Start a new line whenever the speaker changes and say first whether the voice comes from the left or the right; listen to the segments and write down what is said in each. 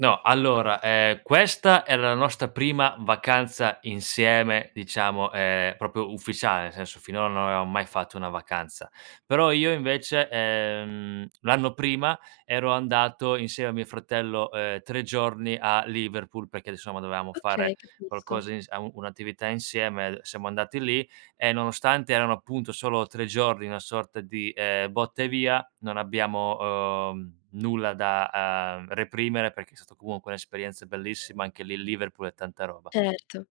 right: No, allora, ehm, questa era la nostra prima vacanza insieme, diciamo, ehm, proprio ufficiale, nel senso finora non avevamo mai fatto una vacanza. Però io invece, ehm, l'anno prima, ero andato insieme a mio fratello, uhm, 3 giorni a Liverpool, perché insomma dovevamo fare
left: Okay, capisco.
right: qualcosa ins au un'attività insieme, siamo andati lì e nonostante erano appunto solo 3 giorni, una sorta di, ehm, botta e via, non abbiamo, uhm, nulla da, uhm, reprimere perché è stato comunque un'esperienza bellissima, anche lì Liverpool è tanta roba.
left: Certo,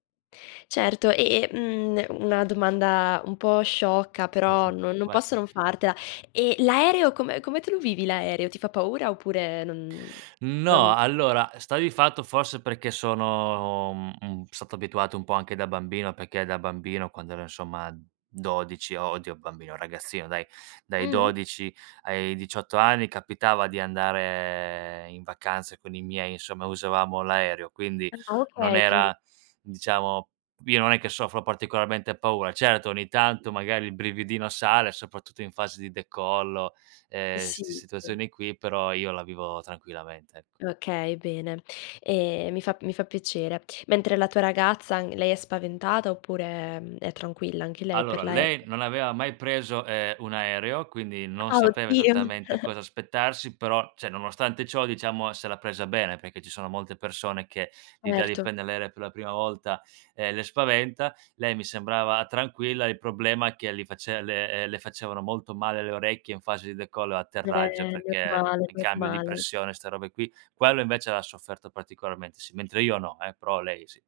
left: certo. E e, mhmm, una domanda un po' sciocca, però no non
right: Vai.
left: posso non fartela. Eh, l'aereo come come te lo vivi l'aereo? Ti fa paura oppure non
right: No,
left: non
right: allora, eh, sta di fatto, forse, perché sono, mhmm, m stato abituato un po' anche da bambino, perché da bambino, quando ero insomma 12 o oddio, bambino ragazzino dai, dai
left: Mh-mh.
right: 12 ai 18 anni capitava di andare in vacanza con i miei, insomma, usavamo l'aereo, quindi
left: Ah
right: non
left: okay, quindi
right: era, diciamo io non è che soffro particolarmente paura. Certo, ogni tanto magari il brividino sale, soprattutto in fase di decollo, ehm,
left: Sì,
right: st
left: sì.
right: situazioni qui, però io la vivo tranquillamente, ecco.
left: Okay, bene. Ehm, mi fa mi fa piacere. Mentre la tua ragazza, n lei è spaventata oppure, mhmm, è tranquilla anche lei, per
right: Allora,
left: l'aereo?
right: lei non aveva mai preso, uhm, un aereo, quindi non
left: Ah,
right: sapeva
left: oddio.
right: esattamente cosa aspettarsi, però cioè nonostante ciò, diciamo, se l'ha presa bene, perché ci sono molte persone che, l'idea di
left: Erto.
right: prender l'aereo per la prima volta, ehm, le spaventa. Lei mi sembrava tranquilla, il problema è che li face le ehm, le facevano molto male le orecchie in fase di decollo e atterraggio,
left: Eh,
right: perché
left: normale,
right: in cambio di
left: normale.
right: pressione ste robe qui, quello invece l'ha sofferto particolarmente, sì, mentre io no, eh, però lei sì.